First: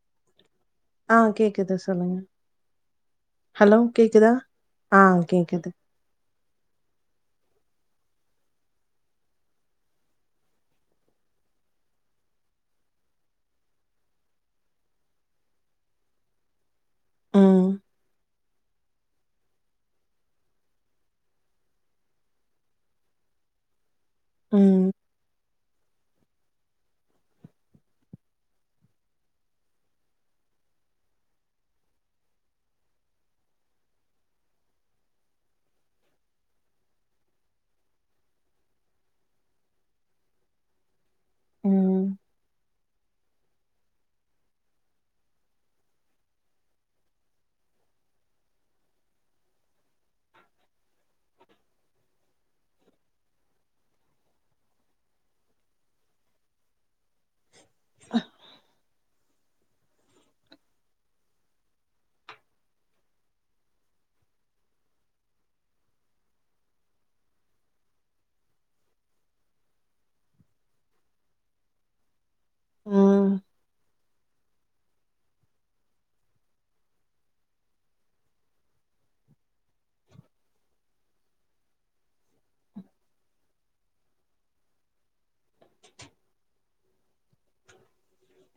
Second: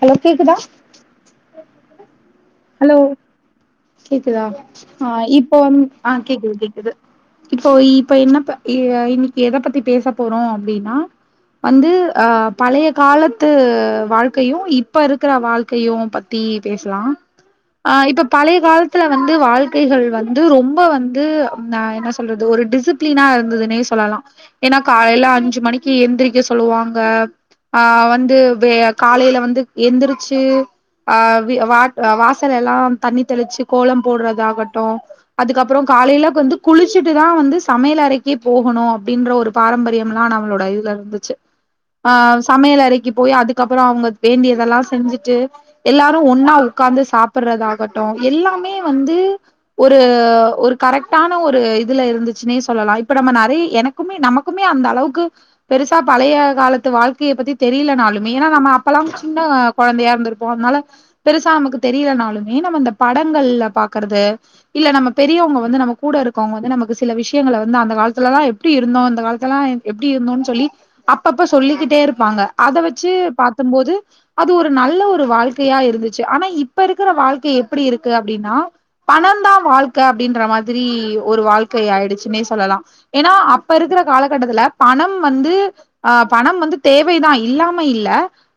Hello கேக்குதா ஆ கேக்குது சொல்லுங்க ஹலோ கேக்குதா ஆ இப்போ ஆ கேக்குது கேக்குது இப்போ இப்ப என்ன இன்னைக்கு எத பத்தி பேச போறோ அப்டின்னா வந்து அ பழய காலத்து வாழ்க்கையு இப்ப இருக்ற வாழ்க்கையு பத்தி பேசலா ம். ஆ இப்ப பழய காலத்ல வந்து வாழ்க்கைகள் வந்து ரொம்ப வந்து என்ன சொல்றது ஒரு டிசிப்ளினா இருந்ததுன்னே சொல்லலா ஏன்னா ம். காலேல அஞ் அஞ்சு மணிக்கு எந்திரிக்க சொல்லுவாங்க ஆ வந்து காலேல வந்து எந்திரிச்சு ஆ வாச வாசல் எல்லா தண்ணி தெளிச்சு கோலம் போடுறது ஆகட்டு அதுக்கப்றோ காலேல வந்து குளிச்சுட்டு தா வந்து சமயல் அறைக்கே போகணு அப்டீன்ற ஒரு பாரம்பரியம் எல்லா நம்மளோட இதுல இருந்து ம். ஆ சமயல் அறைக்கு போய் அதுக்கப்றோ அவுங்க வேண்டியதெல்லா செஞ்சுட்டு எல்லாரு ஒன்னா உக்காந்து சாப்பிடுற ஆகட்டு எல்லாமே வந்து ஒரு ஒரு கரெக்டான ஒரு இதுல இருந்துச்சுன்னே சொல்லலா இப்ப நம்ம நெறய எனக்குமே நமக்குமே அந்த அளவுக்கு பெருசா பழய காலத்து வாழ்க்க பத்தி தெரியலனாலுமே ஏன்னா நம்ம அப்பெல்லா சின்ன கொழந்தையா இருந்திருப்போ அதனால பெருசா சா நமக்கு தெரியலனாலுமே நம்ம இந்த படங்கள்ல பாக்குறது இல்ல நம்ம பெரியவங்க வந்து நம்ம கூட இருக்கவங்க வந்து நமக்கு சில விஷயங்கள வந்து அந்த காலத்துலலாம் எப்டி இருந்தோம் இந்த காலத்துலலாம் எப்டி இருந்தோன்னு சொல்லி அப்பப்ப சொல்லிக்கிட்டே இருப்பாங்க அத வச்சு ம். பாத்தம்போது அது ஒரு நல்ல ஒரு வாழ்க்கையா இருந்து ஆனா இப்ப இருக்கிற வாழ்க்கை எப்டி இருக்கு அப்டின்னா பணந்தா வாழ்க்கை அப்பிடின்ற மாதிரி ஒரு வாழ்க்கை ஆயிடுச்சுன்னே சொல்லலாம் ஏன்னா அப்ப இருக்கிற காலகட்டத்துல பணம் வந்து ஆ பணம் வந்து தேவ் வைதா இல்லாம இல்ல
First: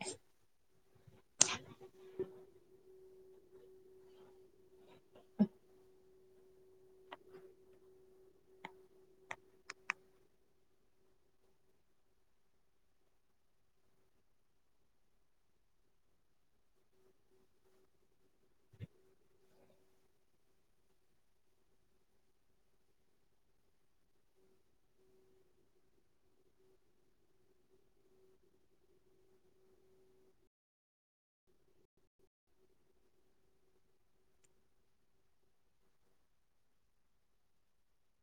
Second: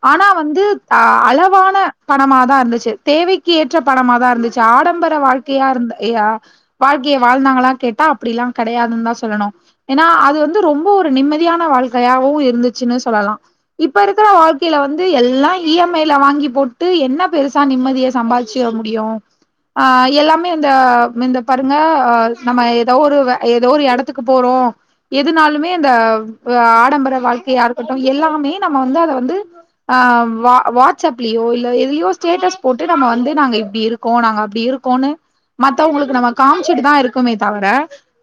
ஆனா வந்து ஆ அளவான் மே பத் பணமதா இருந்துச்சு தேவைக்கு ஏற்ற பணமதா இருந்துச்சு ஆடம்பர வாழ்க்கையா இருந்த இயா வாழ்க்கையை வாழ்ந்தாங்களா கேட்டா அப்புடிலா கெடையாதுன்னு தா சொல்லணு ஏன்னா அது வந்து ரொம்ப ஒரு நிம்மதியான வாழ்க்கையாவும் இருந்துச்சுன்னு சொல்லலா இப்ப இருக்கிற வாழ்க்கைல வந்து எல்லா இ எம் ஐல வாங்கி போட் டு என்ன பெருசா நிம்மதிய சம்பாதிச்சுர முடியும் ஆ எல்லாமே இந்த இந்த பாருங்க ஹ நம்ம ஏதோ ஒரு ஏதோ ஒரு எடத்துக்கு போறோ எதுனாலுமே இந்த ஆடம்பர வாழ்க்கையா இருக்கட்டும் எல்லாமே நம்ம வந்து அத வந்து ஆ வாட்ஸ் அப்லயோ இல் எதுலயும் ஸ்டேட்டஸ் போட்டு நம்ம வந்து நாங்க இப்டி இருக்கோ நாங்க அப்டி இருக்கோன்னு மத்தவங்களுக்கு நம்ம காமிச்சுட்டு தா இருக்குமே தவர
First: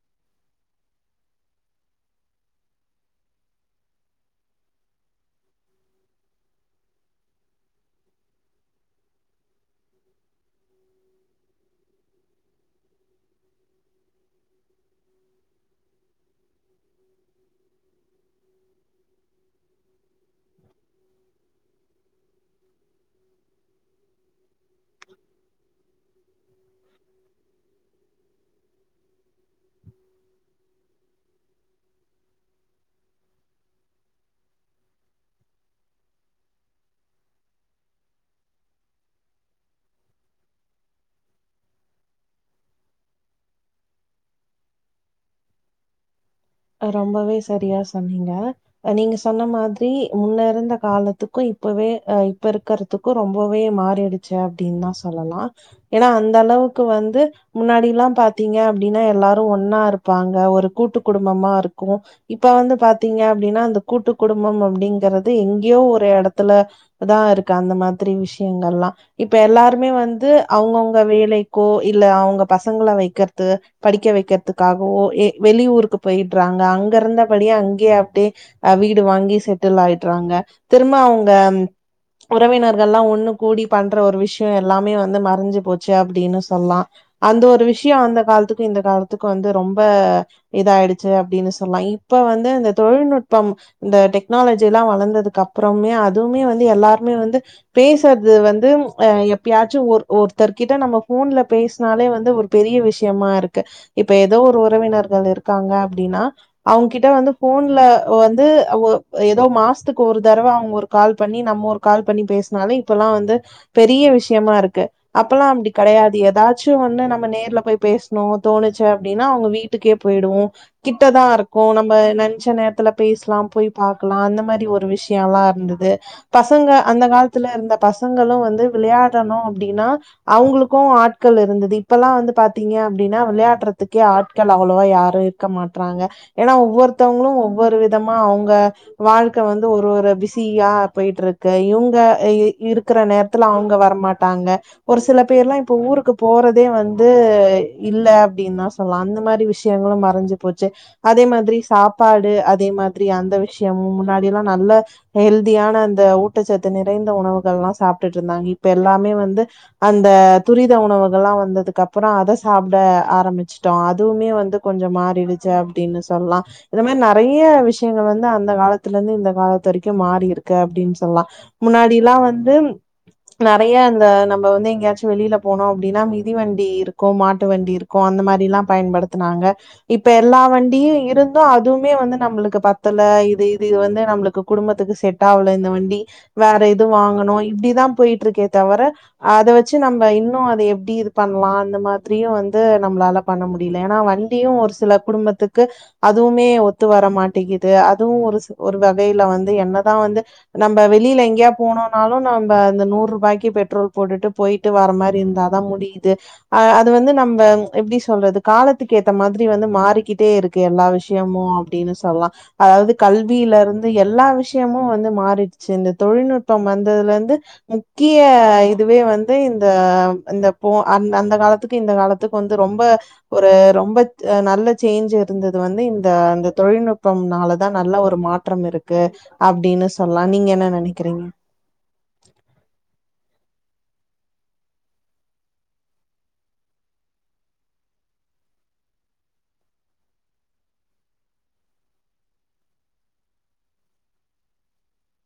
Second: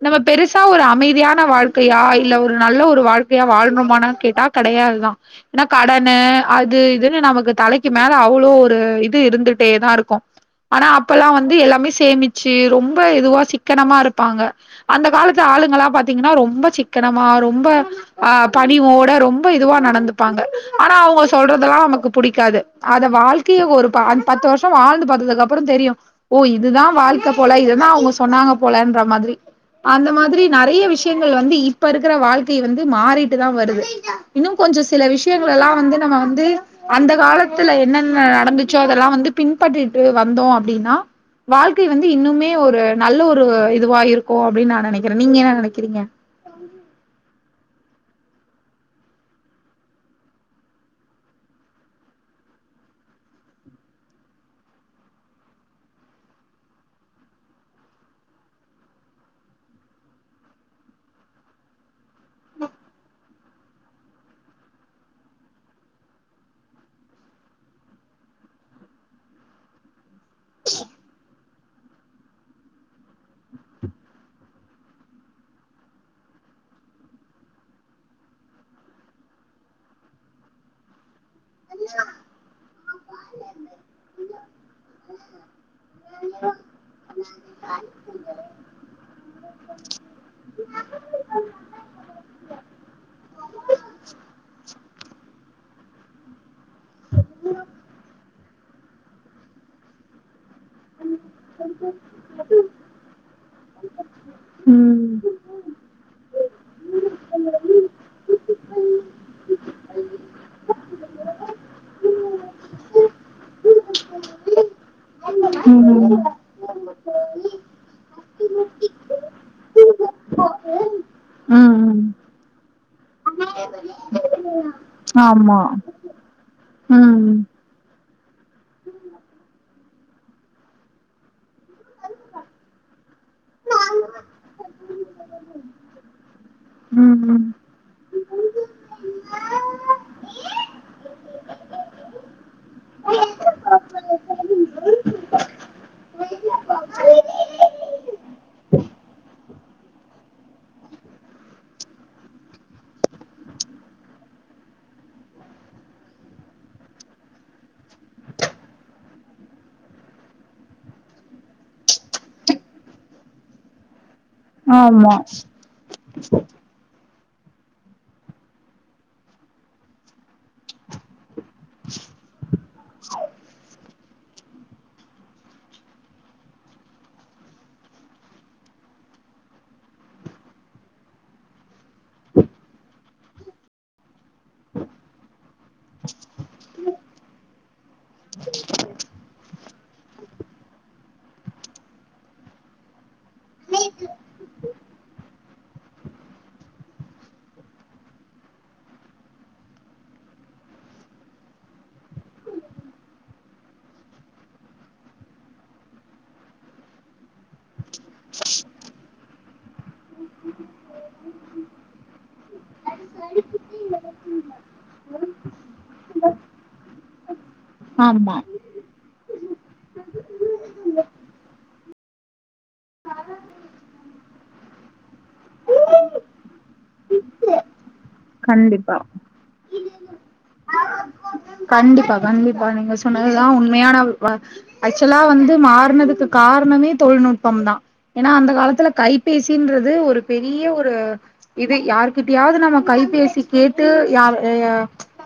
நம்ம பெருசா ஒரு அமைதியான வாழ்க்கையா இல்ல ஒரு நல்ல ஒரு வாழ்க்கையா வாழ்னுமானு கேட்டா கெடையாது தா ஏன்னா கடனு அது இதுன்னு நமக்கு தலைக்கு மேல அவ்ளோ ஒரு இது இருந்துட்டே தாருக்கும் ஆனா அப்பல்லா வந்து எல்லாமே சேமிச்சு ரொம்ப இதுவா சிக்கனமா இருப்பாங்க அந்த காலத்து ஆளுங்களாம் பாத்தீங்கன்னா ரொம்ப சிக்கனமா ரொம்ப ஆ பணிவோட ரொம்ப இதுவா நடந்துப்பாங்க ஆனா அவங்க சொல்றதெல்லா நமக்கு புடிக்காது அத வாழ்க்கையை ஒரு பத்து வருஷம் வாழ்ந்து பாத்ததுக்கு அப்புறம் தெரியும் ஓ இதுதா வாழ்க்கை போல இதுதா அவுங்க சொன்னாங்க போலன்ற மாதிரி அந்த மாதிரி நெறைய விஷயங்கள் வந்து இப்ப இருக்கிற வாழ்க்கைய வந்து மாறிட்டுதான் வருது இன்னு கொஞ்ச சில விஷயங்கள எல்லா வந்து நம்ம வந்து அந்த காலத் த்துல என்னென்ன நடந்துச்சோ அதெல்லா வந்து பின்பற்றிட்டு வந்தோ அப்பிடின்னா வாழ்க்கை வந்து இன்னுமே ஒரு நல்ல ஒரு இதுவா இருக்கும் அப்படின்னு நா நெனைக்கிறேன் நீங்க என்ன நெனைக்கிறீங்க ரொம்பவே சரியாஸ் சொன்னிங்க நீங்க சொன்ன மாதிரி முன்ன இருந்த காலத்துக்கும் இப்பவே அ இப்ப இருக்கறத்துக்கும் ரொம்பவே மாறிடுச்சு அப்பிடின்னு தா சொல்லலா ஏன்னா அந்த அளவுக்கு வந்து முன்னாடில்லா பாத்தீங்க அப்பிடின்னா எல்லாரும் ஒன்னா இருப்பாங்க ஒரு கூட்டுக்குடு டும்மா இருக்கும் இப்ப வந்து பாத்தீங்க அப்பிடின்னா அந்த கூட்டு குடும்பம் அப்பிடிங்கறது எங்கேயோ ஒரு எடத்துல தா இருக்கு அந்த மாதிரி விஷயங்கள்லாம் இப்ப எல்லாருமே வந் து அவுங்கவுங்க வேலை கோ இல்ல அவுங்க பசங்கள வைக்கறது படிக்க வைக்கறதுக்காகவோ ஏ வெளியூருக்கு போயிடுறாங்க அங்க இருந்தபடியே அங்கேயே அப்பிடியே அ வீடு வாங்கி செட்டில் ஆயிடுறாங்க திரும்ப அவங்க உறவினர்கள்லாம் ஒண்ணு கூடி பண்ற ஒரு விஷயம் எல்லாமே வந்து மறைஞ்சு போச்சு அப்பிடின்னு சொல்லலாம் அந்த ஒரு விஷயம் அந்த காலத்துக்கும் இந்த காலத்துக்கும் வந்து ரொம்ப இதாயிடு சு அப்பிடின்னு சொல்லா இப்ப வந்து இந்த தொழில்நுட்பம் இந்த டெக்னாலஜி எல்லா வளந்ததுக்கு அப்புறமே அதுமே வந்து எல்லாருமே வந்து பேசுறது வந்து அ எப்பியாச்சும் ஒரு ஒருத்தர்கிட்ட நம்ம போன்ல பேசினாலே வந்து ஒரு பெரிய விஷயமா இருக்கு இப்ப ஏதோ ஒரு ம் உறவினர்கள் இருக்காங்க அப்பிடின்னா அவுங்கிட்ட வந்து போன்ல வந்து ஒ ஏதோ மாசத்துக்கு ஒரு தடவ அவங்க ஒரு கால் பண்ணி நம்ம ஒரு கால் பண்ணி பேசினாலே இப்பல்லாம் வந்து பெரிய விஷயமா இருக்கு அப்பெல்லா அப்டி கெடையாது ஏதாச்சு ஒன்னு நம்ம நேர்ல போய் பேசணும் தோணுச்சு அப்பிடின்னா அவுங்க வீட்டுக்கே போயிடுவோம் கிட்டதான் ம் இருக்கும் ம் நம்ம ம் நினைச்ச நேரத்துல பேசலாம் போய் பாக்கலாம் அந்த மாரி ஒரு விஷயல்லாம் ஆமா இருந்தது பசங்க அந்த ம் காலத்துல இருந்த பஸ் பசங்களும் வந்து விளையாடணு அப்பிடின்னா அவுங்களுக்கும் ஆட்கள் இருந்தது இப்பல்லா வந்து பாத்தீங்க அப்பிடின்னா விளையாடுறதுக்கே ஆட்கள் அவ்ளோவா யாரு க மாட்றாங்க ஏன்னா ஒவ்வொருத்தவங்களும் ம் ஒவ்வொரு விதமா அவுங்க வாழ்க்கை வந்து ஒரு ஒரு பிஸியா போயிட்டு இருக்கு இவுங்க இருக்கிற நேரத்துல அவுங்க வரமாட்டாங்க ஒரு சில பேர்லாம் இப்ப ஊருக்கு போறதே வந்து இல்ல அப்பிடின்னு தா சொல்லாம் அந்த மாரி விஷயங்களும் மறைஞ்சு போச்சு அதே மாதிரி சாப்பாடு அதே மாதிரி அந்த விஷயமும் முன்னாடி எல்லா நல்ல ஹெல்தியான அந்த ஊட்டச்சத்து நிறைந்த உணவுகள்லாம் சாப்புட்டுட்டு இருந்தாங்க இப்ப எல்லாமே வந்து அந்த துரித உணவுகள்லா வந்ததுக்கு அப்புறம் அதை சாப்ட ஆரம்பிச்சட்டோம் அதுவுமே வந் து கொஞ்ச ஆமா மாறிடு அப்பிடின்னு சொல்லாம் இத மாரி நெறைய விஷயங்கள் வந்து அந்த காலத்துல இருந்து இந்த காலத்து வரைக்கும் மாறி இருக்கு அப்பிடின் சொல்லாம் முன்னாடிலா வந்து நெறைய இந்த நம்ம வந்து எங்கேயாச்சு வெளில போனு அப்பிடின்னா மிதி வண்டி இருக்கும் மாட்டு வண்டி இருக்கும் அந்த மாதிரி எல்லாம் பயன்படுத்தினாங்க இப் இப்ப எல்லா வண்டியு இருந்தும் அதுமே வந்து நம்மளுக்கு பத்தல இது இது இது வந்து நம்மளுக்கு குடும்பத்துக்கு செட் ஆவுல இந்த வண்டி வேற இது வாங்கணு இப்பிடிதான் போயிட்டு இருக்கே தவர அத வச்சு நம்ம இன்னு அத எப்டி இது பண்ணலாம் அந்த மாதிரியும் வந்து நம்மளால பண்ண முடியல ஏன்னா வண்டியு ஒரு சில தே குடும்பத்துக்கு அதுவுமே ஒத்து வர மாட்டேங்கிது அதுவும் ஒரு ஒரு வகையில வந்து என்னதான் வந்து நம்ம வெளில எங்கியா போனோன்னாலும் நம்ம அந்த நூறு ரூபாய்க்கு பெட்ரோல் போட்டுட்டு போயிட்டு வர மாதிரி இருந்தா தா முடியுது ஹ அது வந்து நம்ம எப்டி சொல்றது காலத்துக்கு ஏத்த மாரி வந்து மாறி கிட்டே இருக்கு எல்லா விஷயமும் அப்படின்னு சொல்லாம் அதாவுது கல்வில இருந்து எல்லா விஷயமும் வந்து மாறிடுச்சு இந்த தொழில்நுட்பம் வந்ததுல இருந்து முக்கிய ஆமா இதுவே வந் தே இந்த இந்த போ அந் அந்த காலத்துக்கு இந்த காலத்துக்கு வந்து ரொம்ப ஒரு ரொம்ப நல்ல சேஞ்ச் இருந்தது வந்து இந்த அந்த தொழில்நுட்பம்னால தா நல்ல ஒரு மாற்றம் இருக்கு கண்டிப்பா அப்டின்னு சொல்லா நீங்க என்ன நெனைக்கிறீங்க கண்டிப்பா கண்டிப்பா நீங்க சொன்னதுதா உண் மையான வ ஆக்சுவலா வந்து மாறுனதுக்கு காரணமே தொழில்நுட்பம் தா ஏனா அந்த காலத்துல கைபேசின்றது ஒரு பெரிய ஒரு இது யாருகிட்டயாது நம்ம கைபேசி கேட்டு யா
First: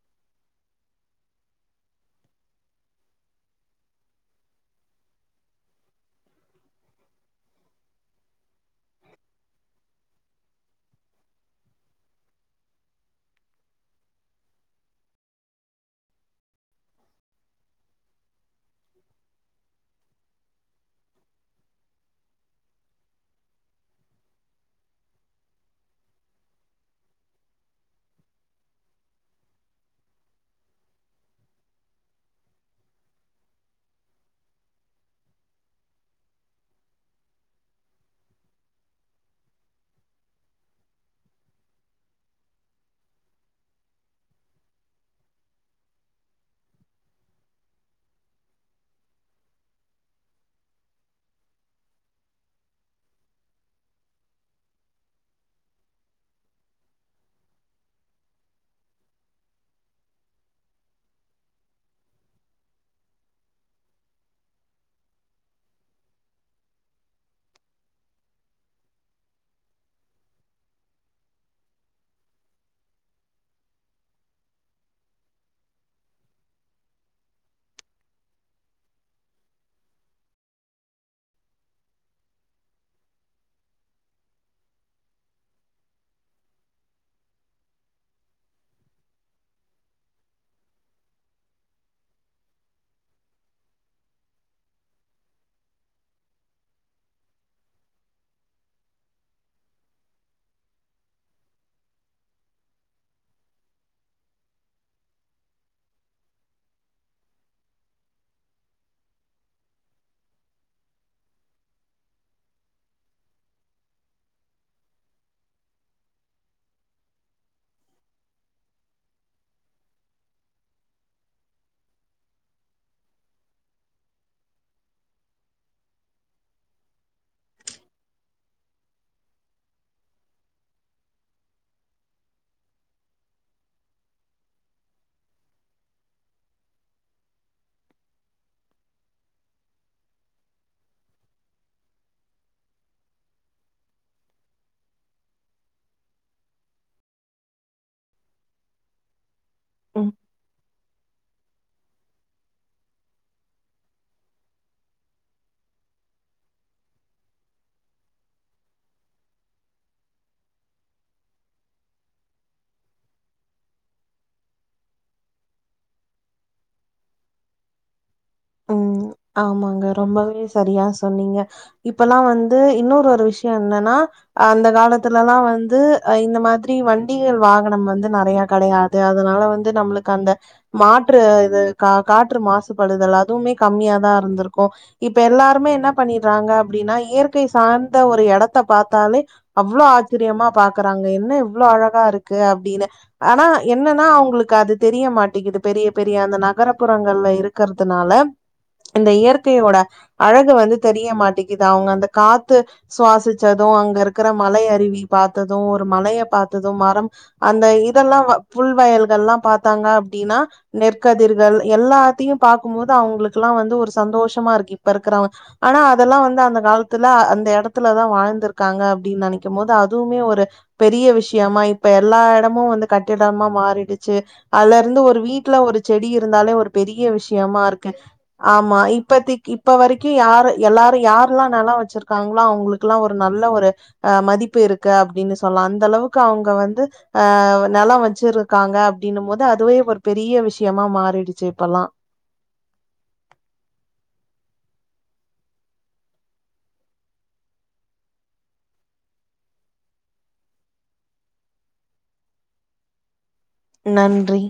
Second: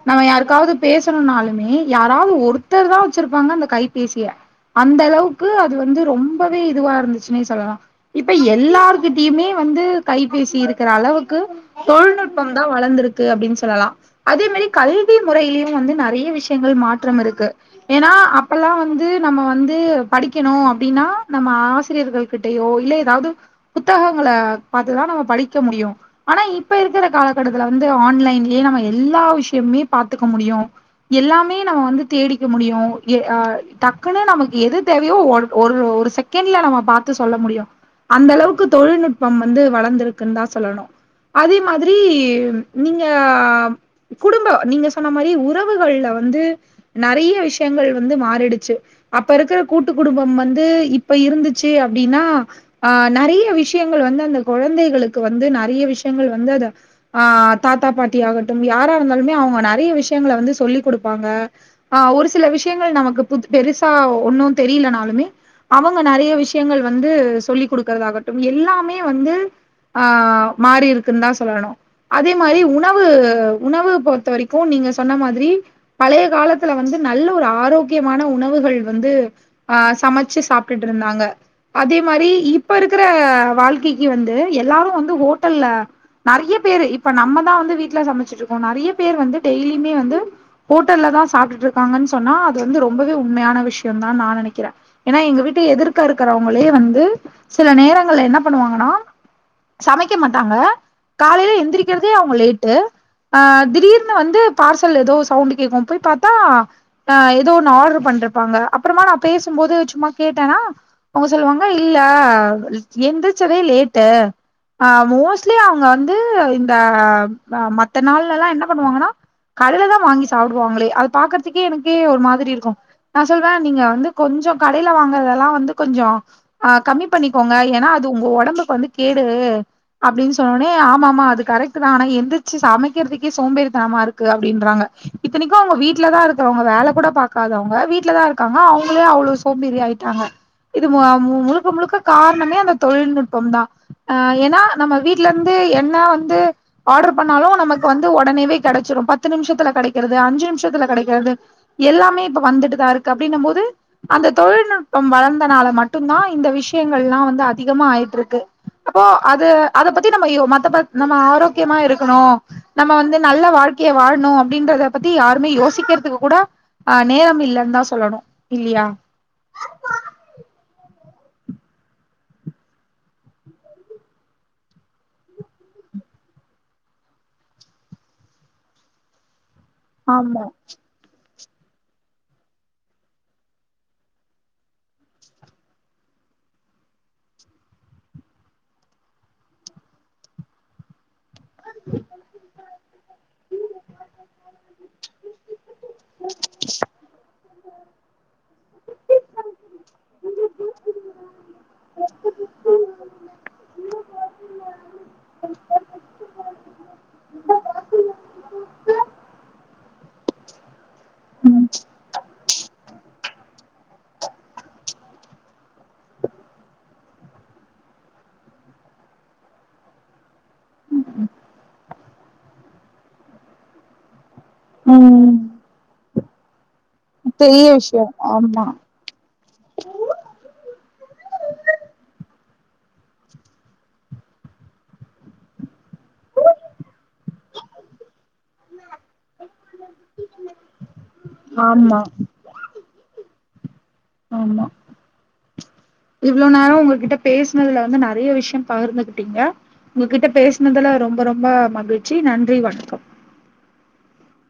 நம்ம யாருக்காவுது பேசணுன்னாலுமே யாராது ஒருத்தர் தா வச்சுருப்பாங்க அந்த கைபேசிய அந்த அளவுக்கு அது வந்து ரொம்பவே இதுவா இருந்துச்சுனே சொல்லலா இப்ப எல்லார்கிட்டயுமே வந்து கைபேசி இருக்குற அளவுக்கு தொழில்நுட் பம் தா வளந்துருக்கு அப்டின் சொல்லலா அதே மாரி கல்வி முறைலயு வந்து நெறைய விஷ்யங்கள் மாற்றம் இருக்கு ஏனா அப்பல்லா வந்து நம்ம வந்து படிக்கணு அப்டின்னா நம்ம ஆசிரியர்கள் கிட்டயோ இல்ல எதாவ்து புத்தகங்கள பாத்துதா நம்ம படிக்க முடியு ஆனா இப்ப இருக் குற காலகட்டத்துல வந்து ஆன்லைன்லே நம்ம எல்லா விஷ்யம்மே பாத்துக்க முடியு எல்லாமே நம்ம வந்து தேடிக்க முடியு எ அ டக்குனு நமக்கு எது தேவையோ ஒர் ஒரு ஒரு செகண்ட்ல நம்ம பாத்து சொல்ல முடியு அந்த அளவுக்கு தொழில்நுட்பம் வந்து வளந்துருக்குன் தா சொல்லணு அதே மாதிரி நீங்க குடும்ப நீங்க சொன்ன மாரி உறவுகள்ல வந்து நறைய விஷ்யங்கள் வந்து மாறிடுச்சு அப்ப இருக்குற கூட்டு குடும்பம் வந்து இப்ப இருந்துச்சு அப்டின்னா அ நறைய விஷ்யங்கள் வந்து அந்த கொழந்தைகளுக்கு வந்து நறைய விஷ்யங்கள் வந்தத ஆ தாத்தா பாட்டி ஆகட்டும் யாரா இருந்தாலுமே அவுங்க நறைய விஷ்யங்கள வந்து சொல்லிக் குடுப்பாங்க ஆ ஒரு சில விஷ்யங்கள் நமக்கு பு பெருசா ஒன்னு தெரிலனாலுமே அவங்க நறைய விஷ்யங்கள் வந்து சொல்லிக் குடுக்குறதாகட்டும் எல்லாமே வந்து ஆ மாறி இருக் குன் தா சொல்லணு அதே மாரி உணவு உணவு பொறுத்த வரைக்கு நீங்க சொன்ன மாதிரி பழைய காலத்துல வந்து நல்ல ஒரு ஆரோக்கியமான உணவுகள் வந்து ஆ சமச்சு சாப்டுட்ருந்தாங்க அதே மாரி இப்ப இருக்குற வாழ்க்கைக்கு வந்து எல்லாரு வந்து ஹோட்டல்ல நறைய பேரு இப்ப நம்மதா வந்து வீட்ல சமச்சிட்ருக்கோ நறைய பேர் வந்து டெய்லியுமே வந்து ஹோட்டல்லதா சாப்டுட்ருக்காங்கன் சொன்னா அது வந்து ரொம்பவே உண்மையான விஷ்யந்தா நா நெனக்கிறே ஏனா எங்க வீட்டு எதிர்க்க இருக்குறவுங்களே வந்து சில நேரங்கள்ல என்ன பண்ணுவாங்கனா சமைக்க மாட்டாங்க காலைல எந்திரிக்கிறதே அவுங்க லேட்டு ஆ திடீர்னு வந்து பார்சல் எதோ சவுண்டு கேக்கு போய் பாத்தா அ எதோ ஒன்னு ஆர்டர் பண்ருப்பாங்க அப்றமா நா பேசும்போது சும்மா கேட்டனா அவுங்க சொல்லுவாங்க இல்ல எந்திரிச்சதே லேட்டு ஆ மோஸ்ட்லி அ வுங்க வந்து இந்த மத்த நாள்லெல்லா என்ன பண்ணுவாங்கனா கல்ல தா வாங்கி சாப்புடுவாங்களே அது பாக்குறதுக்கே எனக்கே ஒரு மாதிரி இருக்கு நா சொல்வே நீங்க வந்து கொஞ்சொ கடைல வாங்குறதெல்லா வந்து கொஞ்சொ அ கம்மி பண்ணிக்கோங்க ஏனா அது உங்க ஒடம்புக்கு வந்து கேடு அப்டின் சொன்னோனெ ஆமாமா அது கரெக்ட்டு தா ஆனா எந்திர்ச்சு சமக்கிறதுக்கே சோம்பேறித்தனமா இருக்கு அப்டின்றாங்க இத்தனைக்கு அவுங்க வீட்லதா இருக்குறவுங்க வேல கூட பாக்காதவுங்க வீட்ல தா இருக்காங்க அவுங்களே அவ்ளொ சோம்பேறி ஆயிட்டாங்க இது ம முழுக்க முழுக்க காரணமே அந்த தொழில்நுட்பம் தா அ ஏனா நம்ம வீ ட்லெந்து என்ன வந்து ஆர்டர் பண்ணாலு நமக்கு வந்து ஒடனேவே கெடச்சிரு பத்து நிமிஷ த்துல ம் கெடைக்கிறது அஞ்சு நிமிஷத்துல கெடைக்கிறது எல்லாமே இப்ப வந்துட்டுதா இருக்கு அப்டின்னம் போது அந்த தொழில்நுட்பம் வளர்ந்தனால மட்டுந்தா இந்த விஷ்யங்கள்லா வந்து அதிகமா ஆயிட்ருக்கு அப்போ அத அத பத்தி நம்ம யோ மத்தப நம்ம ஆரோக்கியமா இருக்கணு நம்ம வந்து நல்ல வாழ்க்கைய வாழணு அப்டின்றத பத்தி யாருமே யோசிக்கிறதுக்கு கூட ஆ நேரம் இல்லன்தா சொல்லணு ஓ இல்லியா ஆமாங்க ரொம்பவே சரியா சொன்னீங்க இப்பல்லா வந்து இன்னொரு ஒரு விஷ்யொ என்னனா அந்த காலத்துலல்லா வந்து இந்த மாதிரி வண்டிகள் வாகனம் வந்து நறைய கடையாது அதனால வந் து நம்ளுக்கு அந்த ஆமா மாற்று து கா காற்று மாசுபடுதலா துவ்மே கம்மியா தா இருந்துருக்கு இப்ப எல்லாருமே என்ன பண்ணிட்றாங்க அப்டின்னா இயற்கை சார்ந்த ஒரு எடத்த பாத்தாலே அவ்ளோ ஆச்சரியமா பாக்குறாங்க என்ன இவ் ளோ அழகா இருக்கு அப்டின்னு ஆனா என்னனா அவுங்ளுக்கு அது தெரிய மாட்டிகிது பெரிய பெரிய அந்த நகரபுறங்கள்ல இரு க்கற்து னால இந்த இயற்கையோட அழகு வந்து தெரிய மாட்டேக்கிது அவுங்க அந்த காத்து சுவாசிச்சது அங்கருக்குற மலை அருவி பாத்தது ஒரு மலைய பாத்தது மரம் அந்த இதெல்லா வ புல்வயல்கள்லா பாத்தாங்க அப்டின்னா நெற்கதிர்கள் எல்லாத்தையும் போது அவுங்களுக்குலா வந்து ஒரு சந்தோஷமா இருக்கு இப்ப இருக்குறவுங்க ஆனா அதெல்லா வந்து அந்த காலத்துல அந்த எடத்துலதா வாழ்ந்துருக்காங்க அப்டின் நெனைக்கும் போது அதுவுமே ஒரு பெரிய விஷயமா இ இப்ப எல்லா எடமு வந்து கட்டிடமா மாறிடுச்சு அல்லருந்து ஒரு ம் வீட்ல ஒரு செடி இ ருந்தாலே ஒரு பெரிய யமா பெரிய இருக்கு விஷயோ ஆமா இப்பத்திக் இப்ப வரைக்கு யாரு எல்லாரு யார்லா நெல வச்சுருக்காங் ளோ அவுங்களுக்லா ஒரு நல்ல ஒரு அ மதிப்பு இருக்கு அப்டின் சொல்லலா அந்த அளவுக்கு அவுங்க வந்து அ நெலொ வச்சிருக்காங்க அப்டின்னும் போது அதுவே ஒரு பெரிய விஷ்யமா மாறிடுச்சு இப்பல்லா ஆமா ஆமா இவ்ளோ நேர உங்ககிட்ட பேஸ்னதுல வந்து நெறைய விஷயம் பகிர்ந்துகிட்ட உங்ககிட்ட பேஸ்னதுல ரொம்ப ரொம்ப மகிழ்ச்சி நன்றி வணக்கம் நன்றி